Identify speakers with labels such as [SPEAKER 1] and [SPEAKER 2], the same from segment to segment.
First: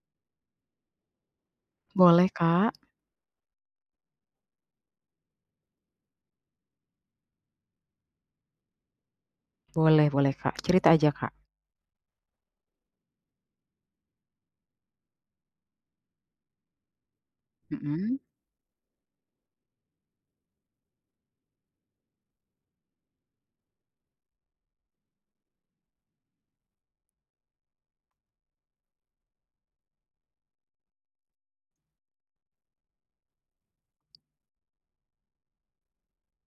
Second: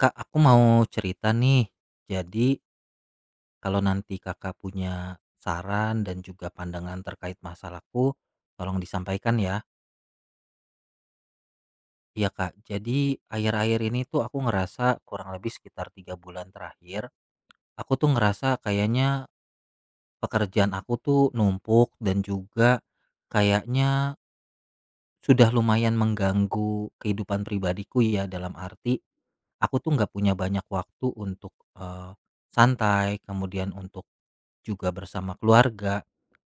[SPEAKER 1] Kak, aku mau cerita nih.
[SPEAKER 2] Boleh,
[SPEAKER 1] Jadi,
[SPEAKER 2] Kak.
[SPEAKER 1] kalau nanti Kakak punya saran dan juga pandangan terkait masalahku, tolong disampaikan ya.
[SPEAKER 2] Boleh boleh, Kak. Cerita aja, Kak.
[SPEAKER 1] Iya Kak, jadi akhir-akhir ini tuh aku ngerasa kurang lebih sekitar 3 bulan terakhir, aku tuh
[SPEAKER 2] Mhm.
[SPEAKER 1] ngerasa kayaknya pekerjaan aku tuh numpuk dan juga kayaknya sudah lumayan mengganggu kehidupan pribadiku ya dalam arti aku tuh nggak punya banyak waktu untuk eh, santai, kemudian untuk juga bersama keluarga.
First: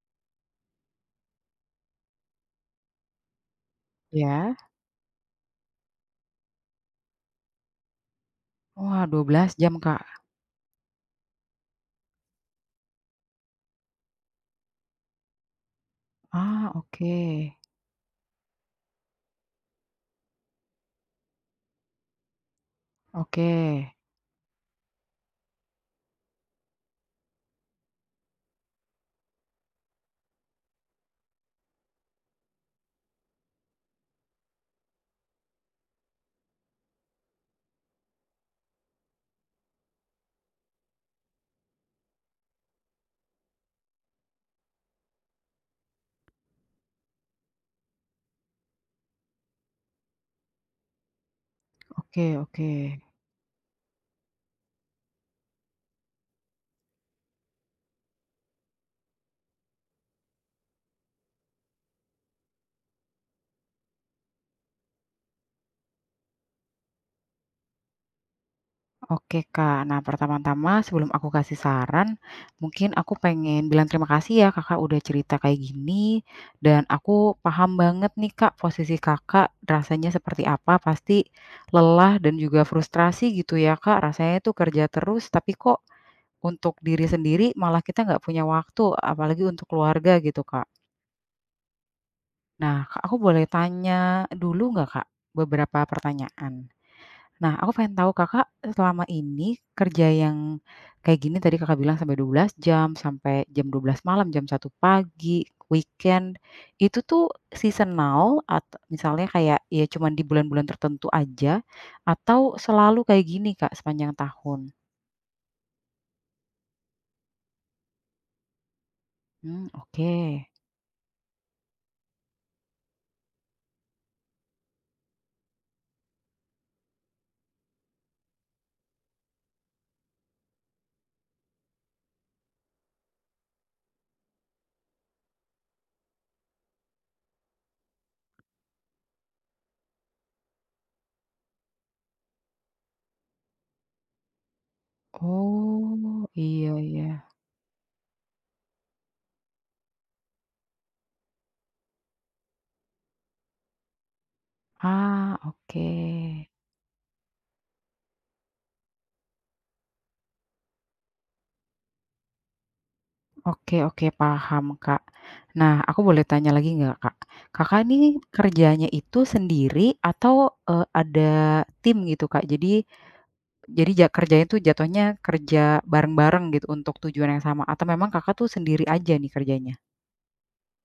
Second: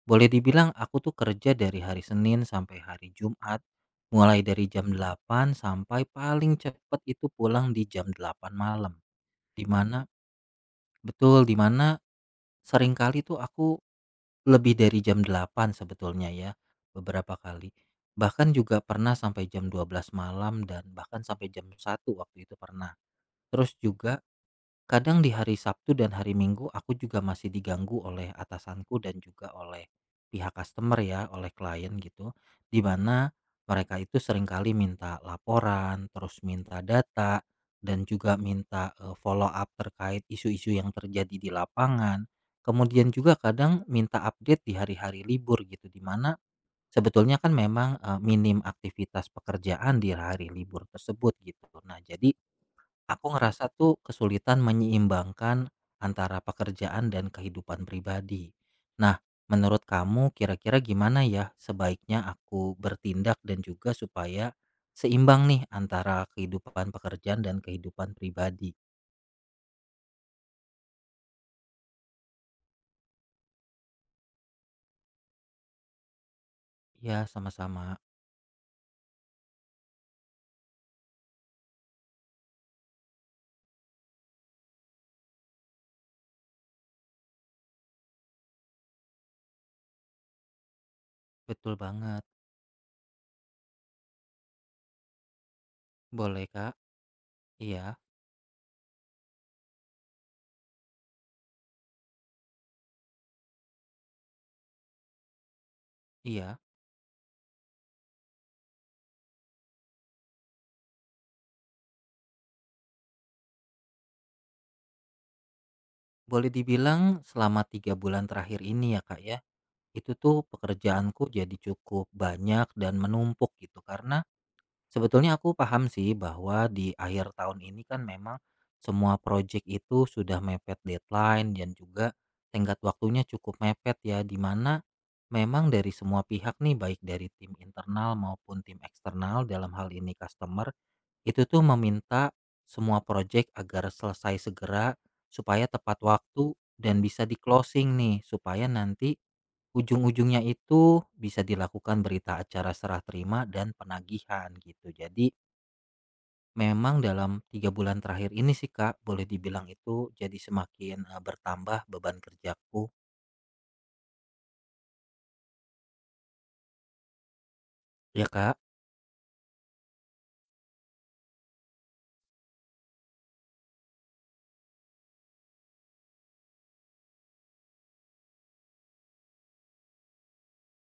[SPEAKER 1] Boleh dibilang aku tuh kerja dari hari Senin sampai hari Jumat, mulai
[SPEAKER 2] Ya.
[SPEAKER 1] dari jam 8 sampai paling cepat itu pulang di jam 8 malam.
[SPEAKER 2] Wah, 12 jam,
[SPEAKER 1] dimana
[SPEAKER 2] Kak.
[SPEAKER 1] betul, dimana seringkali tuh aku lebih dari jam 8 sebetulnya ya,
[SPEAKER 2] Ah, oke.
[SPEAKER 1] beberapa kali. Bahkan juga pernah sampai jam 12 malam dan bahkan sampai jam 1 waktu itu pernah.
[SPEAKER 2] Oke.
[SPEAKER 1] Terus juga, kadang di hari Sabtu dan hari Minggu aku juga masih diganggu oleh atasanku dan juga oleh pihak customer ya, oleh klien gitu. Di mana mereka itu seringkali minta laporan, terus minta data dan juga minta follow up terkait isu-isu yang terjadi di lapangan. Kemudian juga kadang minta update di hari-hari libur gitu di mana sebetulnya kan memang minim aktivitas pekerjaan di hari libur tersebut gitu. Nah,
[SPEAKER 2] Oke
[SPEAKER 1] jadi
[SPEAKER 2] oke.
[SPEAKER 1] aku ngerasa tuh kesulitan menyeimbangkan antara pekerjaan dan kehidupan pribadi. Nah, menurut kamu kira-kira gimana ya sebaiknya aku bertindak dan juga supaya seimbang nih antara kehidupan pekerjaan dan kehidupan pribadi?
[SPEAKER 2] Oke, Kak. Nah, pertama-tama sebelum aku kasih saran, mungkin aku pengen bilang terima kasih ya Kakak udah cerita kayak gini, dan
[SPEAKER 1] Iya,
[SPEAKER 2] aku paham
[SPEAKER 1] sama-sama.
[SPEAKER 2] banget nih, Kak, posisi Kakak rasanya seperti apa, pasti lelah dan juga frustrasi gitu ya, Kak. Rasanya tuh kerja terus tapi kok untuk diri sendiri malah kita nggak punya waktu, apalagi untuk keluarga gitu, Kak.
[SPEAKER 1] Betul banget.
[SPEAKER 2] Nah, Kak, aku boleh tanya dulu nggak, Kak, beberapa
[SPEAKER 1] Boleh,
[SPEAKER 2] pertanyaan?
[SPEAKER 1] Kak.
[SPEAKER 2] Nah, aku
[SPEAKER 1] Iya,
[SPEAKER 2] pengen tahu Kakak selama ini kerja yang kayak gini tadi Kakak bilang sampai 12 jam, sampai jam 12 malam, jam 1 pagi, weekend,
[SPEAKER 1] iya.
[SPEAKER 2] itu tuh seasonal atau misalnya kayak ya cuman di bulan-bulan tertentu aja, atau selalu kayak gini, Kak, sepanjang tahun?
[SPEAKER 1] Boleh dibilang selama 3 bulan terakhir ini ya, Kak ya,
[SPEAKER 2] Mmm,
[SPEAKER 1] itu
[SPEAKER 2] oke.
[SPEAKER 1] tuh pekerjaanku jadi cukup banyak dan menumpuk gitu karena sebetulnya aku paham sih bahwa di akhir tahun ini kan memang semua project itu sudah mepet deadline dan juga tenggat waktunya cukup mepet ya di mana memang dari semua pihak nih baik dari tim internal maupun tim eksternal dalam hal ini customer itu tuh meminta semua project agar selesai segera supaya tepat
[SPEAKER 2] Oh,
[SPEAKER 1] waktu
[SPEAKER 2] iya
[SPEAKER 1] dan
[SPEAKER 2] iya.
[SPEAKER 1] bisa di closing nih supaya nanti ujung-ujungnya itu bisa dilakukan berita acara serah terima dan penagihan gitu. Jadi
[SPEAKER 2] Ah, oke.
[SPEAKER 1] memang dalam 3 bulan terakhir ini sih Kak, boleh dibilang itu jadi semakin, bertambah beban kerjaku.
[SPEAKER 2] Oke oke, paham, Kak. Nah, aku boleh tanya lagi nggak, Kak? Kakak ini
[SPEAKER 1] Ya Kak.
[SPEAKER 2] kerjanya itu sendiri atau, ada tim gitu, Kak? Jadi kerjanya tuh jatuhnya kerja bareng-bareng gitu untuk tujuan yang sama atau memang Kakak tuh sendiri aja nih kerjanya?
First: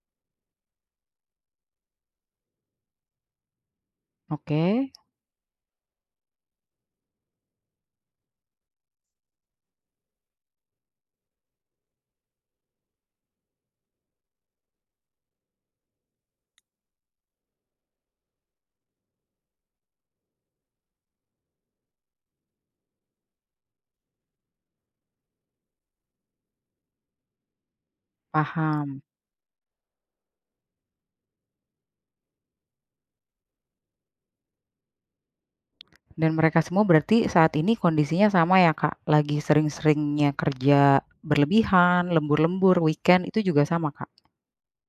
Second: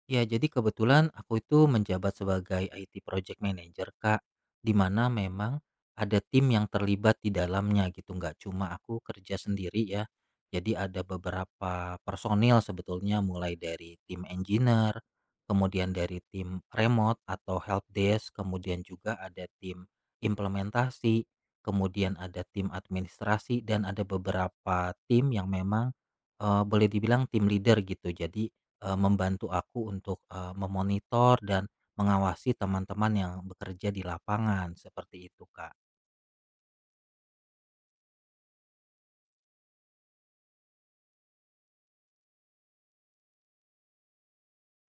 [SPEAKER 1] Ya, jadi kebetulan aku itu menjabat sebagai IT Project Manager, Kak,
[SPEAKER 2] Oke,
[SPEAKER 1] di mana memang ada tim yang terlibat di dalamnya gitu, nggak cuma aku kerja sendiri ya. Jadi ada beberapa personil sebetulnya mulai dari tim engineer, kemudian dari tim remote atau help desk, kemudian juga ada tim implementasi, kemudian ada tim administrasi dan ada beberapa tim yang memang boleh dibilang tim leader gitu. Jadi,
[SPEAKER 2] paham.
[SPEAKER 1] membantu aku untuk, memonitor dan mengawasi teman-teman yang bekerja di lapangan, seperti itu, Kak.
[SPEAKER 2] Dan mereka semua berarti saat ini kondisinya sama ya, Kak? Lagi sering-seringnya kerja berlebihan, lembur-lembur, weekend itu juga sama, Kak?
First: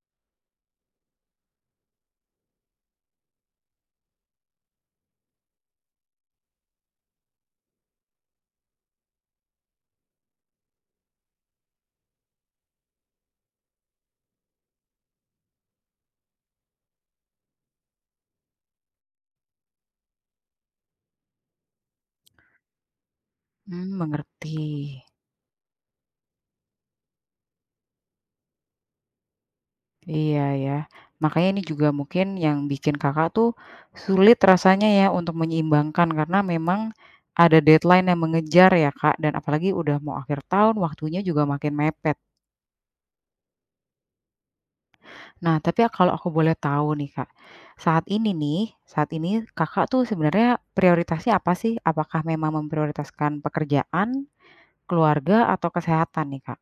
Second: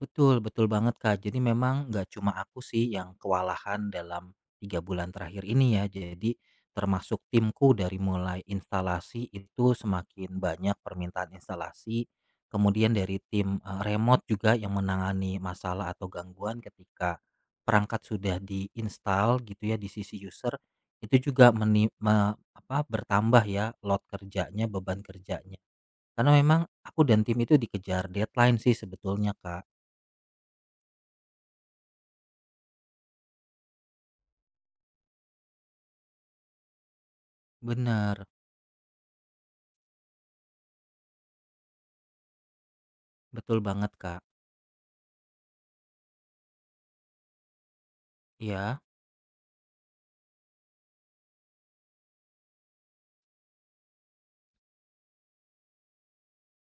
[SPEAKER 1] Betul, betul banget Kak. Jadi memang nggak cuma aku sih yang kewalahan dalam 3 bulan terakhir ini ya. Jadi termasuk timku dari mulai instalasi itu semakin banyak permintaan instalasi. Kemudian dari tim remote juga yang menangani masalah atau gangguan ketika perangkat sudah diinstal gitu ya di sisi user itu juga apa, bertambah ya
[SPEAKER 2] Mmm,
[SPEAKER 1] load
[SPEAKER 2] mengerti.
[SPEAKER 1] kerjanya, beban kerjanya. Karena memang aku dan tim itu dikejar deadline sih sebetulnya Kak.
[SPEAKER 2] Iya ya. Makanya ini juga mungkin yang bikin Kakak tuh sulit rasanya ya untuk menyeimbangkan karena memang ada deadline yang
[SPEAKER 1] Benar,
[SPEAKER 2] mengejar ya, Kak, dan apalagi udah mau akhir tahun, waktunya juga makin mepet.
[SPEAKER 1] betul banget Kak.
[SPEAKER 2] Nah, tapi kalau aku boleh tahu nih, Kak, saat ini nih,
[SPEAKER 1] Ya,
[SPEAKER 2] saat ini Kakak tuh sebenarnya prioritasnya apa sih? Apakah memang memprioritaskan pekerjaan, keluarga, atau kesehatan nih, Kak?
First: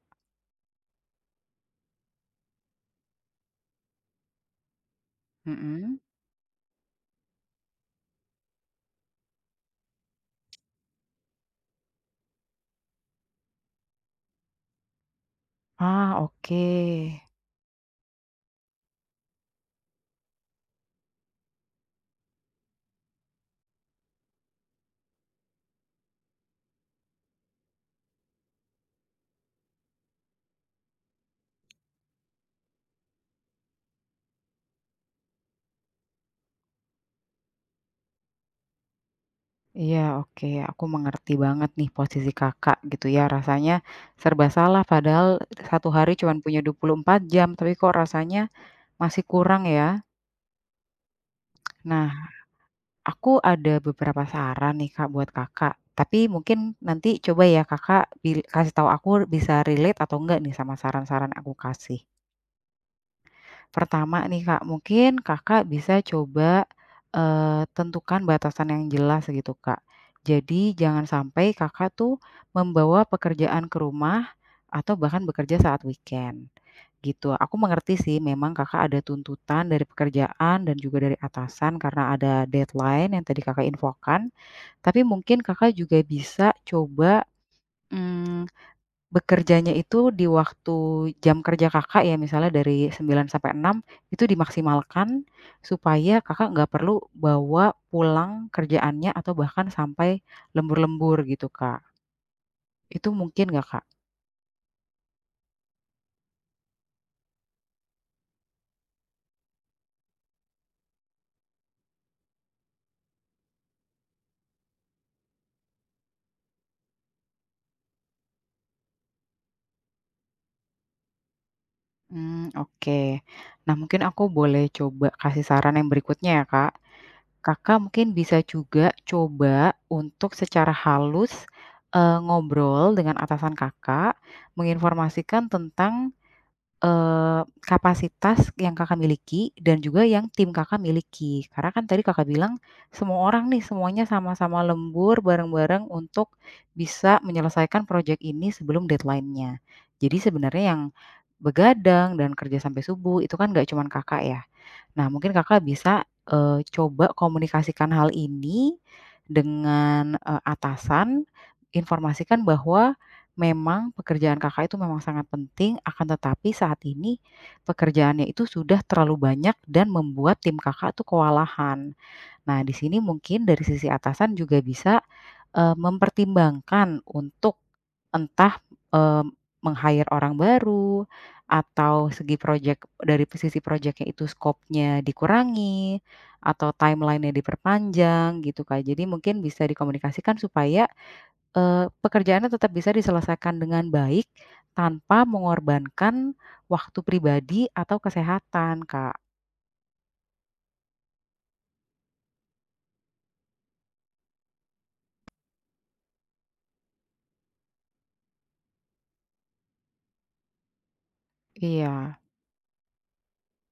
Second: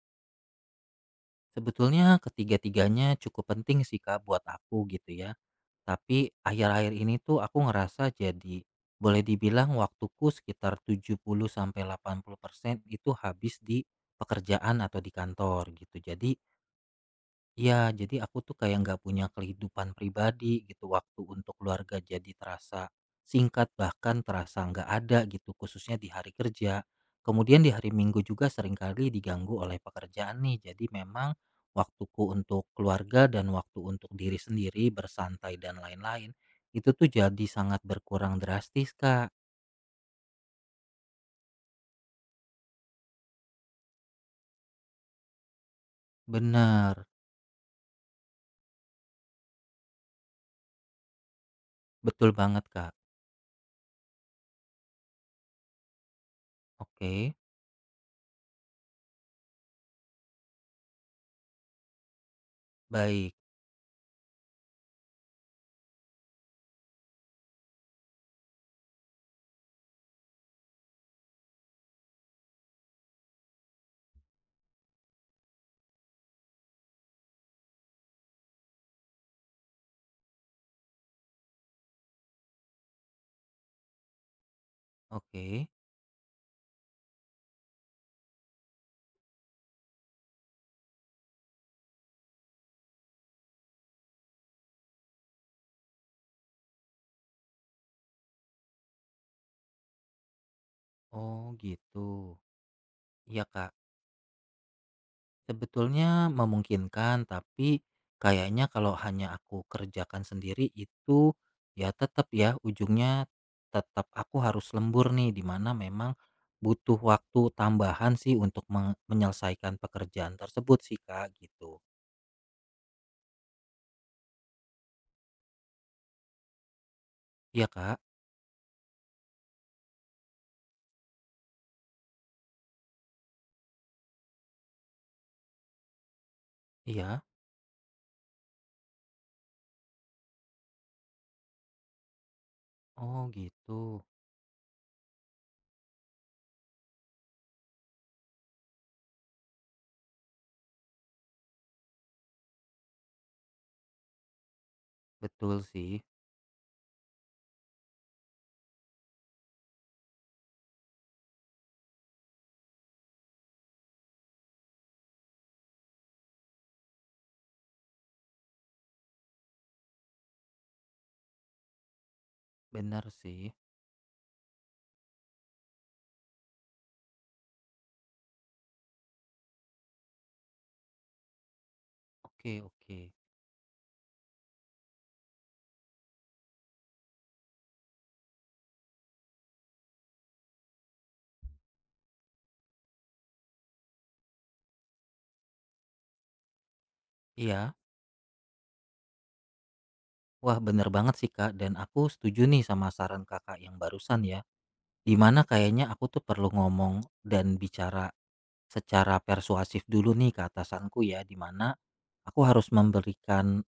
[SPEAKER 1] sebetulnya ketiga-tiganya cukup penting sih Kak buat aku gitu ya.
[SPEAKER 2] Mhm.
[SPEAKER 1] Tapi akhir-akhir ini tuh aku ngerasa jadi boleh dibilang waktuku sekitar 70 sampai 80% itu habis di pekerjaan atau di kantor gitu.
[SPEAKER 2] Ah,
[SPEAKER 1] Jadi,
[SPEAKER 2] oke.
[SPEAKER 1] iya, jadi aku tuh kayak nggak punya kehidupan pribadi gitu. Waktu untuk keluarga jadi terasa singkat, bahkan terasa nggak ada gitu, khususnya di hari kerja. Kemudian di hari Minggu juga seringkali diganggu oleh pekerjaan nih. Jadi memang waktuku untuk keluarga dan waktu untuk diri sendiri bersantai dan lain-lain itu tuh jadi sangat berkurang drastis, Kak.
[SPEAKER 2] Iya, oke. Aku mengerti banget nih posisi Kakak gitu ya. Rasanya serba salah padahal satu hari cuman punya
[SPEAKER 1] Benar,
[SPEAKER 2] 24 jam, tapi kok rasanya masih kurang ya. Nah,
[SPEAKER 1] betul banget, Kak.
[SPEAKER 2] aku ada beberapa saran nih Kak buat Kakak, tapi mungkin nanti
[SPEAKER 1] Oke,
[SPEAKER 2] coba ya Kakak kasih tahu aku bisa relate atau enggak nih sama saran-saran aku kasih.
[SPEAKER 1] baik.
[SPEAKER 2] Pertama nih Kak, mungkin Kakak bisa coba, tentukan batasan yang jelas gitu Kak. Jadi jangan sampai Kakak tuh membawa pekerjaan ke rumah atau bahkan bekerja saat weekend, gitu. Aku mengerti sih memang Kakak ada tuntutan dari pekerjaan dan juga dari atasan karena ada deadline yang tadi Kakak infokan. Tapi mungkin
[SPEAKER 1] Oke.
[SPEAKER 2] Kakak juga bisa coba, mmm bekerjanya itu di waktu jam kerja Kakak ya, misalnya dari 9 sampai 6 itu dimaksimalkan supaya Kakak nggak perlu bawa pulang kerjaannya atau bahkan sampai lembur-lembur
[SPEAKER 1] Oh,
[SPEAKER 2] gitu, Kak.
[SPEAKER 1] gitu.
[SPEAKER 2] Itu
[SPEAKER 1] Iya,
[SPEAKER 2] mungkin nggak,
[SPEAKER 1] Kak.
[SPEAKER 2] Kak?
[SPEAKER 1] Sebetulnya memungkinkan, tapi kayaknya kalau hanya aku kerjakan sendiri itu ya tetap ya ujungnya tetap aku harus lembur nih di mana memang butuh waktu tambahan sih untuk menyelesaikan pekerjaan tersebut sih Kak gitu.
[SPEAKER 2] Mmm, oke. Nah, mungkin aku boleh coba kasih saran yang berikutnya ya, Kak.
[SPEAKER 1] Iya
[SPEAKER 2] Kakak
[SPEAKER 1] Kak?
[SPEAKER 2] mungkin bisa juga coba untuk secara halus, ngobrol dengan atasan Kakak, menginformasikan tentang
[SPEAKER 1] Iya.
[SPEAKER 2] Kapasitas yang Kakak miliki dan juga yang tim Kakak miliki. Karena kan tadi Kakak bilang semua
[SPEAKER 1] Oh
[SPEAKER 2] orang nih,
[SPEAKER 1] gitu.
[SPEAKER 2] semuanya sama-sama lembur bareng-bareng untuk bisa menyelesaikan proyek ini sebelum deadline-nya. Jadi sebenarnya yang begadang dan kerja sampai subuh itu kan nggak cuman Kakak ya. Nah, mungkin
[SPEAKER 1] Betul
[SPEAKER 2] Kakak
[SPEAKER 1] sih.
[SPEAKER 2] bisa, coba komunikasikan hal ini dengan, atasan, informasikan bahwa memang pekerjaan Kakak itu memang sangat penting, akan tetapi saat ini pekerjaannya itu sudah terlalu banyak dan membuat tim Kakak tuh kewalahan. Nah, di sini
[SPEAKER 1] Benar
[SPEAKER 2] mungkin
[SPEAKER 1] sih.
[SPEAKER 2] dari sisi atasan juga bisa mempertimbangkan untuk entah, eee, meng-hire orang baru atau segi
[SPEAKER 1] Oke,
[SPEAKER 2] projek
[SPEAKER 1] oke.
[SPEAKER 2] dari sisi projeknya itu skopnya dikurangi atau timeline-nya diperpanjang gitu, Kak. Jadi mungkin bisa dikomunikasikan supaya, pekerjaannya tetap bisa diselesaikan dengan baik tanpa mengorbankan waktu pribadi
[SPEAKER 1] Iya.
[SPEAKER 2] atau kesehatan, Kak.
[SPEAKER 1] Wah, benar banget sih Kak dan aku setuju nih sama saran Kakak yang barusan ya. Dimana kayaknya aku tuh perlu ngomong dan bicara secara persuasif dulu nih ke atasanku ya, dimana
[SPEAKER 2] Iya,
[SPEAKER 1] aku harus memberikan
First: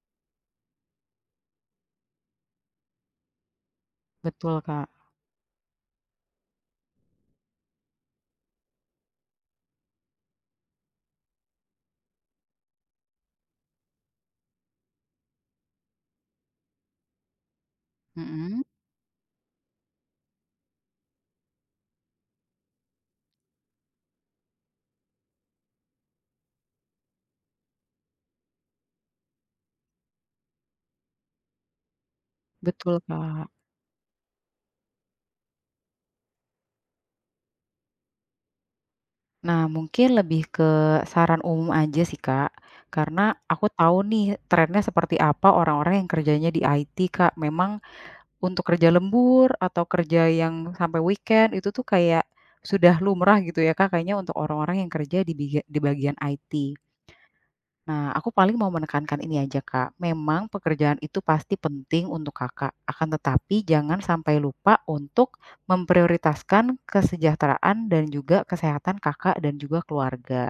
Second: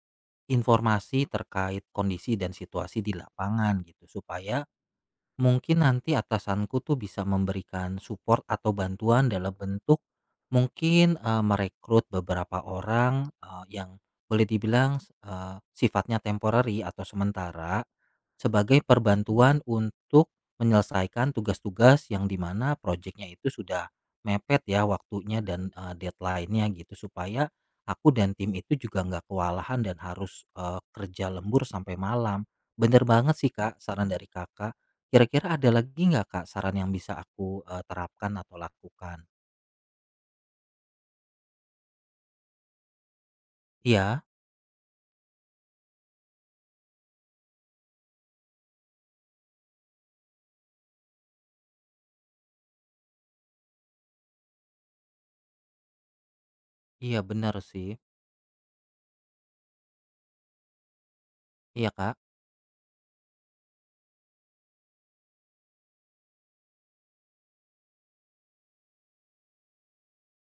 [SPEAKER 1] informasi terkait kondisi dan situasi di lapangan gitu
[SPEAKER 2] betul,
[SPEAKER 1] supaya
[SPEAKER 2] Kak.
[SPEAKER 1] mungkin nanti atasanku tuh bisa memberikan support atau bantuan dalam bentuk mungkin merekrut beberapa orang yang boleh dibilang sifatnya temporary atau sementara
[SPEAKER 2] Mhm,
[SPEAKER 1] sebagai perbantuan untuk menyelesaikan tugas-tugas yang dimana proyeknya itu sudah mepet ya waktunya dan deadline-nya gitu supaya aku dan tim itu juga nggak kewalahan dan harus kerja lembur sampai malam.
[SPEAKER 2] betul,
[SPEAKER 1] Bener banget
[SPEAKER 2] Kak.
[SPEAKER 1] sih kak saran dari kakak. Kira-kira ada lagi nggak, Kak, saran yang bisa aku, terapkan atau lakukan?
[SPEAKER 2] Nah, mungkin lebih ke saran umum aja sih, Kak. Karena aku tahu
[SPEAKER 1] Iya
[SPEAKER 2] nih trennya seperti apa orang-orang yang kerjanya di IT, Kak. Memang untuk kerja lembur atau kerja yang sampai weekend itu tuh kayak sudah lumrah gitu ya, Kak, kayaknya untuk orang-orang yang kerja di di bagian IT.
[SPEAKER 1] iya, benar sih.
[SPEAKER 2] Nah, aku paling mau menekankan ini aja, Kak. Memang pekerjaan itu pasti
[SPEAKER 1] Iya,
[SPEAKER 2] penting
[SPEAKER 1] Kak.
[SPEAKER 2] untuk Kakak. Akan tetapi jangan sampai lupa untuk memprioritaskan kesejahteraan dan juga kesehatan Kakak dan juga keluarga.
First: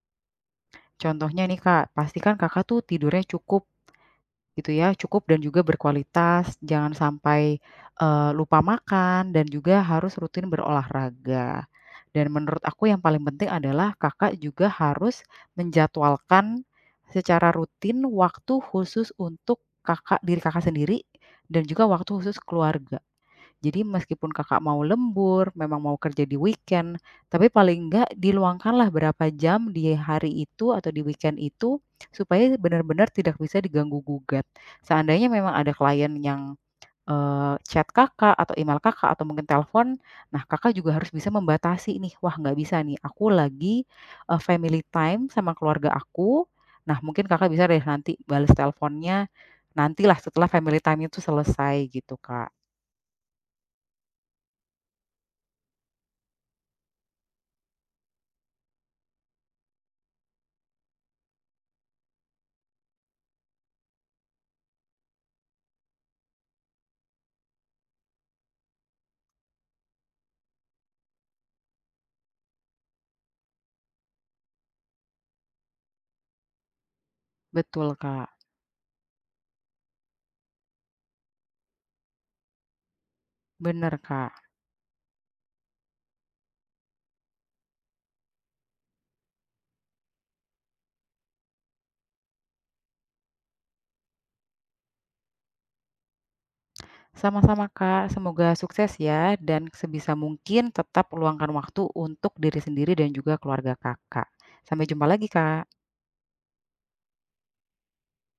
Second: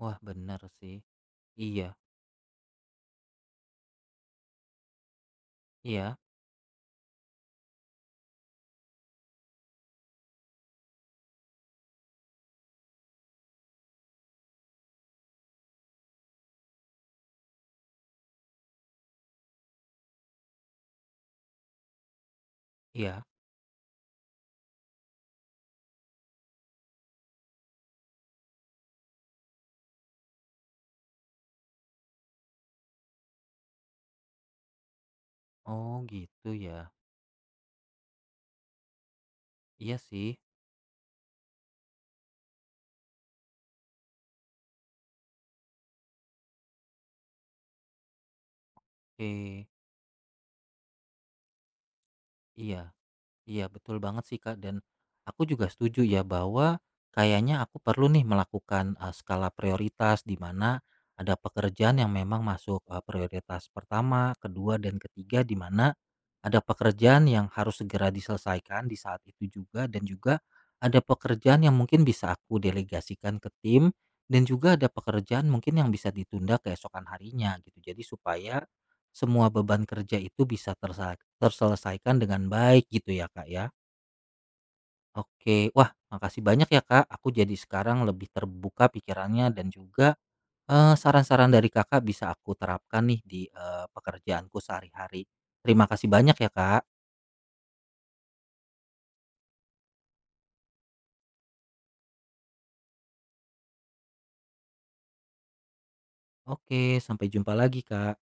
[SPEAKER 1] Wah, benar sih.
[SPEAKER 2] Contohnya nih Kak,
[SPEAKER 1] Iya
[SPEAKER 2] pastikan Kakak tuh tidurnya cukup gitu ya, cukup dan juga
[SPEAKER 1] iya
[SPEAKER 2] berkualitas, jangan sampai, lupa makan dan juga harus rutin berolahraga. Dan menurut aku yang paling penting adalah Kakak juga harus menjadwalkan secara rutin waktu khusus untuk diri Kakak sendiri dan juga waktu khusus keluarga.
[SPEAKER 1] iya.
[SPEAKER 2] Jadi meskipun Kakak mau lembur, memang mau kerja di weekend, tapi paling enggak diluangkanlah berapa jam di hari itu atau di weekend itu, supaya benar-benar tidak bisa diganggu gugat. Seandainya memang ada
[SPEAKER 1] Oh,
[SPEAKER 2] klien
[SPEAKER 1] gitu
[SPEAKER 2] yang,
[SPEAKER 1] ya.
[SPEAKER 2] chat Kakak atau email Kakak atau mungkin
[SPEAKER 1] Iya
[SPEAKER 2] telepon,
[SPEAKER 1] sih.
[SPEAKER 2] nah Kakak juga harus bisa membatasi nih, "Wah nggak bisa nih, aku lagi, family time sama keluarga aku." Nah mungkin Kakak bisa deh nanti balas teleponnya,
[SPEAKER 1] Oke.
[SPEAKER 2] nantilah setelah family time itu selesai gitu, Kak.
[SPEAKER 1] Iya. Iya betul banget sih Kak dan aku juga setuju ya bahwa kayaknya aku perlu nih melakukan skala prioritas di mana ada pekerjaan yang memang masuk prioritas pertama, kedua dan ketiga di mana ada pekerjaan yang harus segera diselesaikan di saat itu juga dan juga ada pekerjaan yang mungkin bisa aku delegasikan ke tim dan juga ada pekerjaan mungkin yang bisa ditunda keesokan harinya gitu.
[SPEAKER 2] Betul,
[SPEAKER 1] Jadi
[SPEAKER 2] Kak.
[SPEAKER 1] supaya semua beban kerja itu bisa terselesaikan dengan baik gitu ya, Kak, ya.
[SPEAKER 2] Bener, Kak.
[SPEAKER 1] Oke, wah makasih banyak ya, Kak, aku jadi sekarang lebih terbuka pikirannya dan juga, saran-saran dari Kakak bisa aku terapkan nih di, pekerjaanku sehari-hari. Terima kasih banyak ya, Kak.
[SPEAKER 2] Sama-sama, Kak. Semoga sukses ya dan sebisa mungkin tetap luangkan waktu untuk diri sendiri dan juga keluarga Kakak. Sampai jumpa lagi, Kak.
[SPEAKER 1] Oke, sampai jumpa lagi, Kak.